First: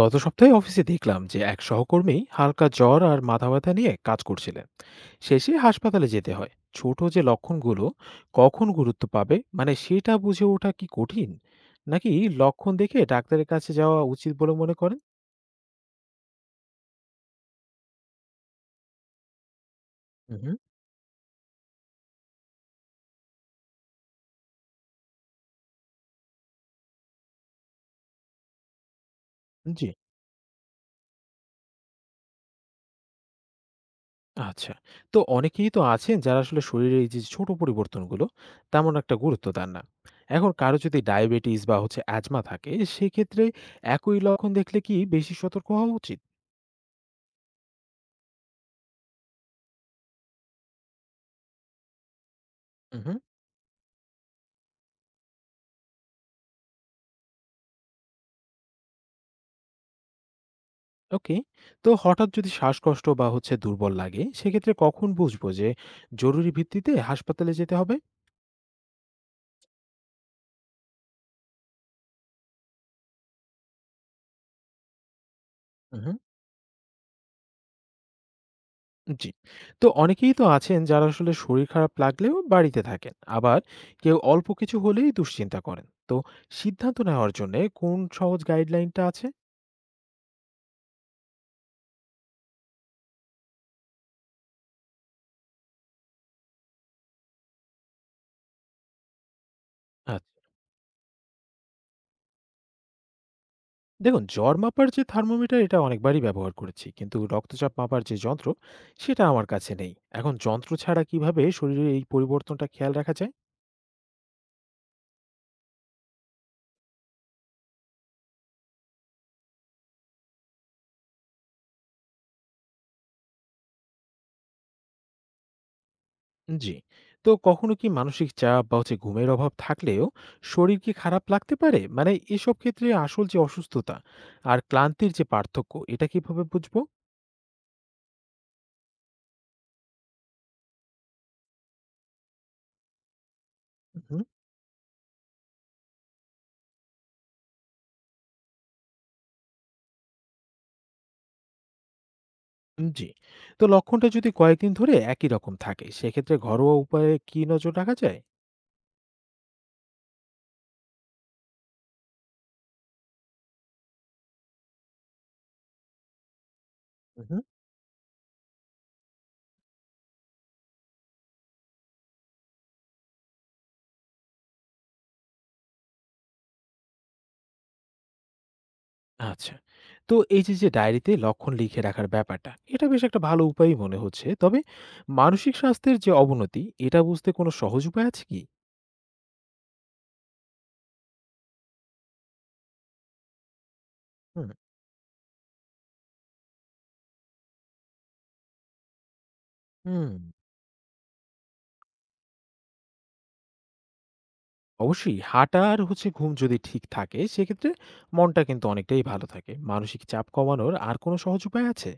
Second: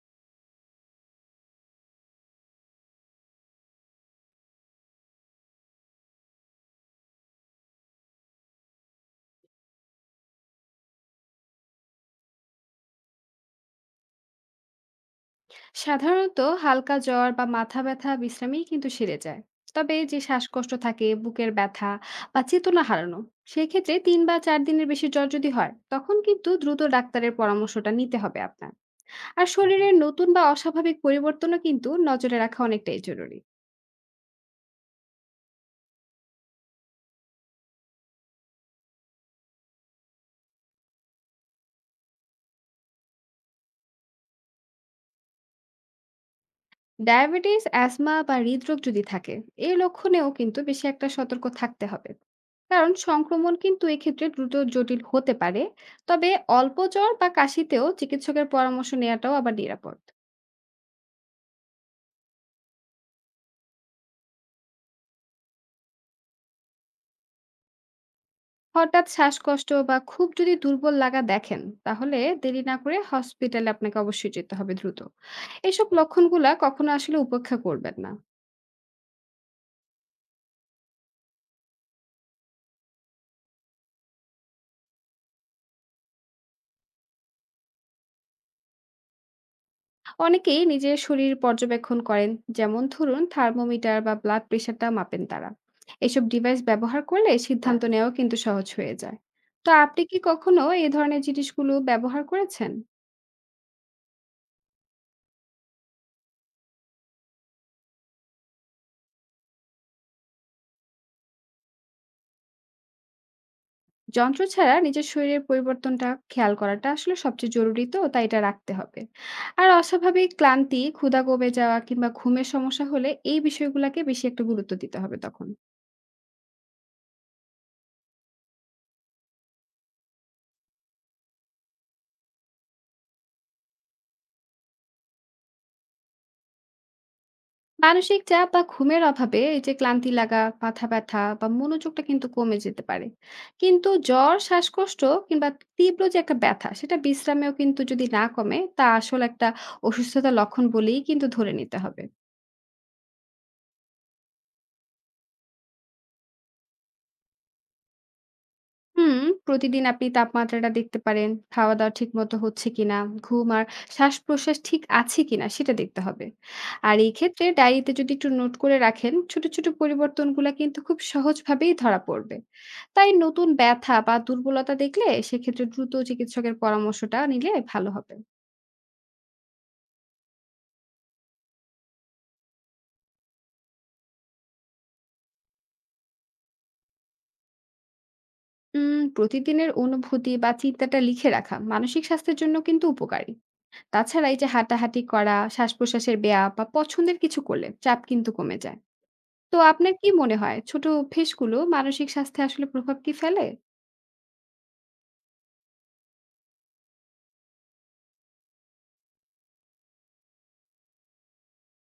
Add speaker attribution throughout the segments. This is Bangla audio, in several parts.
Speaker 1: গত সপ্তাহে অফিসে দেখলাম যে এক সহকর্মী হালকা জ্বর আর মাথা ব্যথা নিয়ে কাজ করছিলেন। শেষে হাসপাতালে যেতে হয়। ছোট যে লক্ষণগুলো কখন গুরুত্ব পাবে, মানে সেটা বুঝে ওঠা কি কঠিন, নাকি লক্ষণ দেখে ডাক্তারের কাছে যাওয়া উচিত বলে মনে করেন?
Speaker 2: সাধারণত হালকা জ্বর বা মাথা ব্যথা বিশ্রামেই কিন্তু সেরে যায়। তবে যে
Speaker 1: হুম।
Speaker 2: শ্বাসকষ্ট থাকে, বুকের ব্যথা বা চেতনা হারানো, সেই ক্ষেত্রে 3 বা 4 দিনের বেশি জ্বর যদি হয় তখন কিন্তু দ্রুত ডাক্তারের পরামর্শটা নিতে হবে আপনার। আর
Speaker 1: জি।
Speaker 2: শরীরের নতুন বা অস্বাভাবিক পরিবর্তনও কিন্তু নজরে রাখা অনেকটাই জরুরি।
Speaker 1: আচ্ছা। তো অনেকেই তো আছেন যারা আসলে শরীরের এই যে ছোট পরিবর্তনগুলো তেমন একটা গুরুত্ব দেন না। এখন কারো যদি ডায়াবেটিস বা অ্যাজমা থাকে, সেক্ষেত্রে একই লক্ষণ দেখলে কি বেশি সতর্ক হওয়া উচিত?
Speaker 2: ডায়াবেটিস, অ্যাজমা বা হৃদরোগ যদি থাকে, এই লক্ষণেও কিন্তু বেশি একটা সতর্ক থাকতে হবে, কারণ সংক্রমণ কিন্তু এক্ষেত্রে দ্রুত জটিল হতে পারে। তবে অল্প জ্বর বা কাশিতেও চিকিৎসকের পরামর্শ নেওয়াটাও আবার নিরাপদ।
Speaker 1: ওকে। তো হঠাৎ যদি শ্বাসকষ্ট বা দুর্বল লাগে, সেক্ষেত্রে কখন বুঝবো যে জরুরি ভিত্তিতে হাসপাতালে যেতে হবে?
Speaker 2: হঠাৎ শ্বাসকষ্ট বা খুব যদি দুর্বল লাগা দেখেন, তাহলে দেরি না করে হসপিটালে আপনাকে অবশ্যই যেতে হবে দ্রুত। এসব
Speaker 1: হুম, হুম।
Speaker 2: লক্ষণগুলা কখনো আসলে উপেক্ষা করবেন না।
Speaker 1: জি। তো অনেকেই তো আছেন যারা আসলে শরীর খারাপ লাগলেও বাড়িতে থাকেন। আবার কেউ অল্প কিছু হলেই দুশ্চিন্তা করেন। তো সিদ্ধান্ত নেওয়ার জন্যে কোন সহজ গাইডলাইনটা আছে?
Speaker 2: অনেকেই নিজের শরীর পর্যবেক্ষণ করেন, যেমন ধরুন থার্মোমিটার বা ব্লাড প্রেশারটা মাপেন তারা। এসব ডিভাইস ব্যবহার করলে সিদ্ধান্ত নেওয়া কিন্তু সহজ হয়ে যায়। তো আপনি কি
Speaker 1: আচ্ছা।
Speaker 2: কখনো এই ধরনের জিনিসগুলো ব্যবহার করেছেন?
Speaker 1: দেখুন, জ্বর মাপার যে থার্মোমিটার এটা অনেকবারই ব্যবহার করেছি। কিন্তু রক্তচাপ মাপার যে যন্ত্র, সেটা আমার কাছে নেই। এখন যন্ত্র ছাড়া কিভাবে শরীরের এই পরিবর্তনটা খেয়াল রাখা যায়?
Speaker 2: যন্ত্র ছাড়া নিজের শরীরের পরিবর্তনটা খেয়াল করাটা আসলে সবচেয়ে জরুরি, তো তাই এটা রাখতে হবে। আর অস্বাভাবিক ক্লান্তি, ক্ষুধা কমে যাওয়া কিংবা ঘুমের সমস্যা হলে এই বিষয়গুলোকে বেশি একটা গুরুত্ব দিতে হবে তখন।
Speaker 1: জি। তো কখনো কি মানসিক চাপ বা ঘুমের অভাব থাকলেও শরীর কি খারাপ লাগতে পারে? মানে এসব ক্ষেত্রে আসল যে অসুস্থতা আর ক্লান্তির যে পার্থক্য, এটা কিভাবে বুঝবো?
Speaker 2: মানসিক চাপ বা ঘুমের অভাবে এই যে ক্লান্তি লাগা, মাথা ব্যথা বা মনোযোগটা কিন্তু কমে যেতে পারে। কিন্তু
Speaker 1: উহুম।
Speaker 2: জ্বর, শ্বাসকষ্ট কিংবা তীব্র যে একটা ব্যথা সেটা বিশ্রামেও কিন্তু যদি না কমে, তা আসল একটা অসুস্থতার লক্ষণ বলেই কিন্তু ধরে নিতে হবে।
Speaker 1: জি। তো লক্ষণটা যদি কয়েকদিন ধরে একই রকম থাকে, সেক্ষেত্রে ঘরোয়া উপায়ে কি নজর রাখা যায়?
Speaker 2: হুম, প্রতিদিন আপনি তাপমাত্রাটা দেখতে পারেন, খাওয়া-দাওয়া ঠিকমতো হচ্ছে কিনা, ঘুম আর শ্বাস-প্রশ্বাস ঠিক আছে কিনা সেটা দেখতে হবে। আর এই
Speaker 1: উহুম।
Speaker 2: ক্ষেত্রে ডায়েরিতে যদি একটু নোট করে রাখেন, ছোট, ছোট পরিবর্তনগুলা কিন্তু খুব সহজভাবেই ধরা পড়বে। তাই নতুন ব্যথা বা দুর্বলতা দেখলে সেক্ষেত্রে দ্রুত চিকিৎসকের পরামর্শটা নিলে ভালো হবে।
Speaker 1: আচ্ছা। তো এই যে, যে ডায়েরিতে লক্ষণ লিখে রাখার ব্যাপারটা, এটা বেশ একটা ভালো উপায়ই মনে হচ্ছে। তবে মানসিক স্বাস্থ্যের যে অবনতি, এটা বুঝতে কোনো সহজ উপায় আছে কি?
Speaker 2: প্রতিদিনের অনুভূতি বা চিন্তাটা লিখে রাখা মানসিক স্বাস্থ্যের জন্য কিন্তু উপকারী। তাছাড়া এই যে
Speaker 1: হুম,
Speaker 2: হাঁটাহাঁটি করা, শ্বাস-প্রশ্বাসের ব্যায়াম বা পছন্দের কিছু করলে চাপ কিন্তু কমে যায়। তো আপনার কি
Speaker 1: হুম।
Speaker 2: মনে হয় ছোট অভ্যেসগুলো মানসিক স্বাস্থ্যে আসলে প্রভাব কি ফেলে?
Speaker 1: অবশ্যই হাঁটা আর হচ্ছে ঘুম যদি ঠিক থাকে, সেক্ষেত্রে মনটা কিন্তু অনেকটাই ভালো থাকে। মানসিক চাপ কমানোর আর কোনো সহজ উপায় আছে?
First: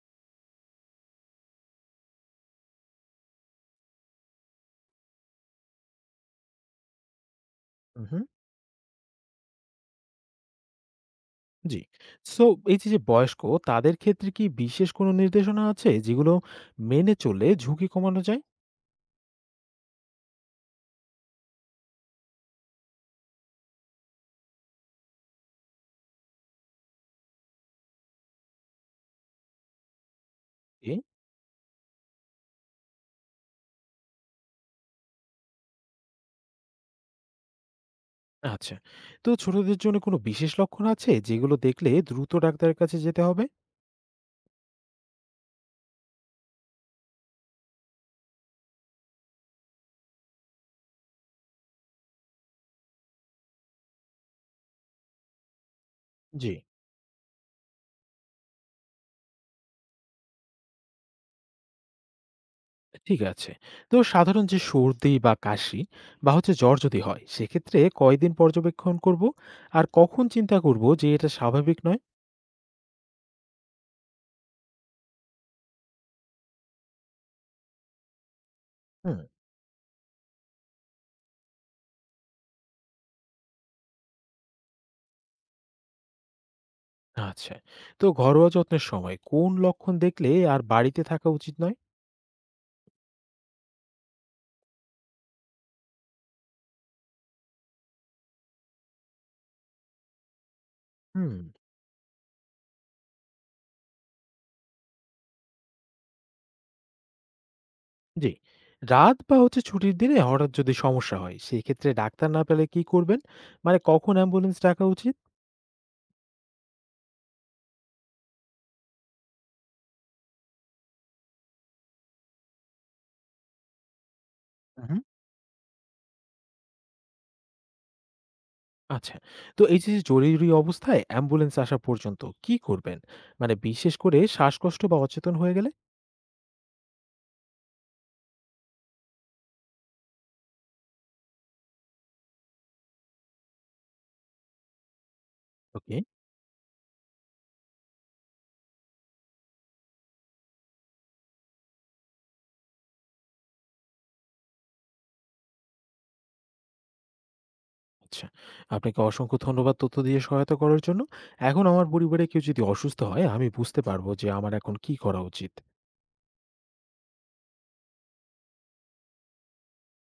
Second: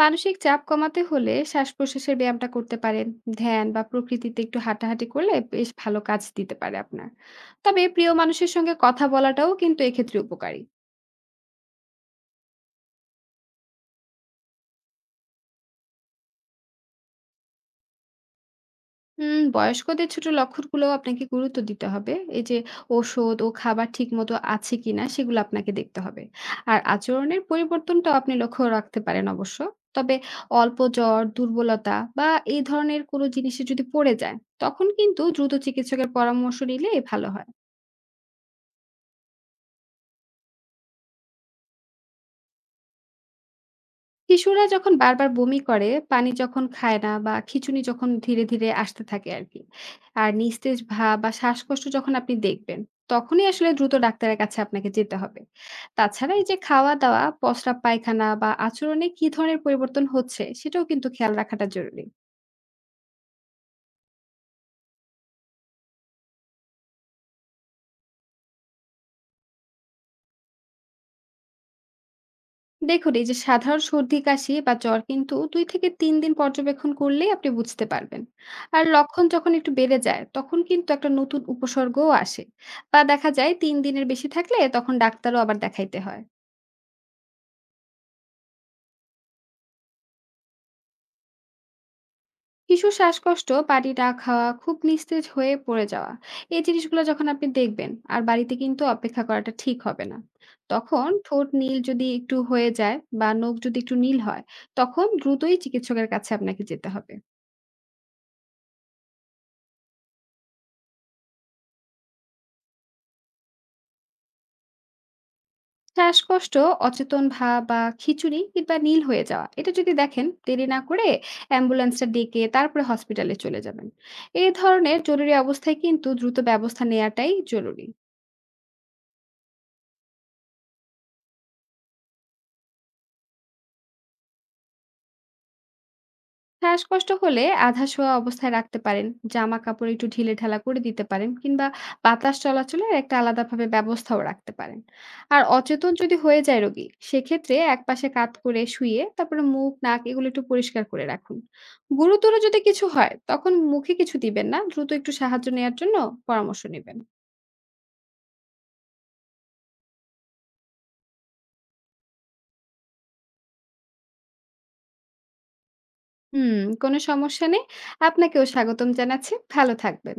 Speaker 2: মানসিক চাপ কমাতে হলে শ্বাস-প্রশ্বাসের ব্যায়ামটা করতে পারেন। ধ্যান বা প্রকৃতিতে একটু হাঁটাহাঁটি করলে বেশ ভালো কাজ দিতে পারে আপনার। তবে প্রিয়
Speaker 1: উহু।
Speaker 2: মানুষের সঙ্গে কথা বলাটাও কিন্তু এক্ষেত্রে উপকারী।
Speaker 1: জি। সো এই যে, যে বয়স্ক, তাদের ক্ষেত্রে কি বিশেষ কোনো নির্দেশনা আছে যেগুলো মেনে চললে ঝুঁকি কমানো যায়?
Speaker 2: হুম, বয়স্কদের ছোট লক্ষণগুলো আপনাকে গুরুত্ব দিতে হবে। এই যে ওষুধ ও খাবার ঠিকমতো আছে কিনা সেগুলো আপনাকে দেখতে হবে। আর আচরণের পরিবর্তনটাও আপনি লক্ষ্য রাখতে পারেন অবশ্য। তবে অল্প
Speaker 1: এ।
Speaker 2: জ্বর, দুর্বলতা বা এই ধরনের কোনো জিনিসে যদি পড়ে যায়, তখন কিন্তু দ্রুত চিকিৎসকের পরামর্শ নিলে ভালো হয়।
Speaker 1: আচ্ছা। তো ছোটদের জন্য কোনো বিশেষ লক্ষণ আছে যেগুলো দেখলে দ্রুত ডাক্তারের কাছে যেতে হবে?
Speaker 2: শিশুরা যখন বারবার বমি করে, পানি যখন খায় না বা খিঁচুনি যখন ধীরে, ধীরে আসতে থাকে আরকি। আর নিস্তেজ ভাব বা শ্বাসকষ্ট যখন আপনি দেখবেন, তখনই আসলে দ্রুত ডাক্তারের কাছে আপনাকে যেতে হবে। তাছাড়া এই
Speaker 1: জি।
Speaker 2: যে খাওয়া-দাওয়া, পসরা পায়খানা বা আচরণে কি ধরনের পরিবর্তন হচ্ছে, সেটাও কিন্তু খেয়াল রাখাটা জরুরি।
Speaker 1: ঠিক আছে। তো সাধারণ যে সর্দি বা কাশি বা জ্বর যদি হয়, সেক্ষেত্রে কয়দিন পর্যবেক্ষণ করব আর কখন চিন্তা করব যে এটা স্বাভাবিক নয়?
Speaker 2: দেখুন, এই যে সাধারণ সর্দি কাশি বা জ্বর কিন্তু 2 থেকে 3 দিন পর্যবেক্ষণ করলেই আপনি বুঝতে পারবেন। আর
Speaker 1: হুম।
Speaker 2: লক্ষণ যখন একটু বেড়ে যায় তখন কিন্তু একটা নতুন উপসর্গও আসে, বা দেখা যায় 3 দিনের বেশি থাকলে, তখন ডাক্তারও আবার দেখাইতে হয়।
Speaker 1: আচ্ছা। তো ঘরোয়া যত্নের সময় কোন লক্ষণ দেখলে আর বাড়িতে থাকা উচিত নয়?
Speaker 2: শিশু শ্বাসকষ্ট, পানি না খাওয়া, খুব নিস্তেজ হয়ে পড়ে যাওয়া, এই জিনিসগুলো যখন আপনি দেখবেন, আর বাড়িতে কিন্তু অপেক্ষা করাটা ঠিক হবে না। তখন
Speaker 1: হুম।
Speaker 2: ঠোঁট নীল যদি একটু হয়ে যায় বা নখ যদি একটু নীল হয়, তখন দ্রুতই চিকিৎসকের কাছে আপনাকে যেতে হবে।
Speaker 1: জি। রাত বা ছুটির দিনে হঠাৎ যদি সমস্যা হয়, সেই ক্ষেত্রে ডাক্তার না পেলে কি করবেন? মানে কখন অ্যাম্বুলেন্স ডাকা উচিত?
Speaker 2: শ্বাসকষ্ট, অচেতন ভাব বা খিচুড়ি কিংবা নীল হয়ে যাওয়া এটা যদি দেখেন, দেরি না করে অ্যাম্বুলেন্সটা ডেকে তারপরে হসপিটালে চলে যাবেন। এই ধরনের
Speaker 1: হুম।
Speaker 2: জরুরি অবস্থায় কিন্তু দ্রুত ব্যবস্থা নেওয়াটাই জরুরি।
Speaker 1: আচ্ছা। তো এই যে জরুরি অবস্থায় অ্যাম্বুলেন্স আসা পর্যন্ত কি করবেন, মানে বিশেষ করে শ্বাসকষ্ট বা অচেতন হয়ে গেলে?
Speaker 2: শ্বাসকষ্ট হলে আধা শোয়া অবস্থায় রাখতে পারেন, জামা কাপড় একটু ঢিলেঢালা করে দিতে পারেন কিংবা বাতাস চলাচলের একটা আলাদাভাবে ব্যবস্থাও রাখতে পারেন। আর অচেতন
Speaker 1: ওকে,
Speaker 2: যদি হয়ে যায় রোগী, সেক্ষেত্রে একপাশে কাত করে শুইয়ে তারপরে মুখ, নাক এগুলো একটু পরিষ্কার করে রাখুন। গুরুতর যদি কিছু হয় তখন মুখে কিছু দিবেন না, দ্রুত একটু সাহায্য নেয়ার জন্য পরামর্শ নিবেন।
Speaker 1: আচ্ছা। আপনাকে অসংখ্য ধন্যবাদ তথ্য দিয়ে সহায়তা করার জন্য। এখন আমার পরিবারে কেউ যদি অসুস্থ হয়, আমি বুঝতে পারবো যে আমার এখন কী করা উচিত।
Speaker 2: হুম, কোনো সমস্যা নেই। আপনাকেও স্বাগতম জানাচ্ছি। ভালো থাকবেন।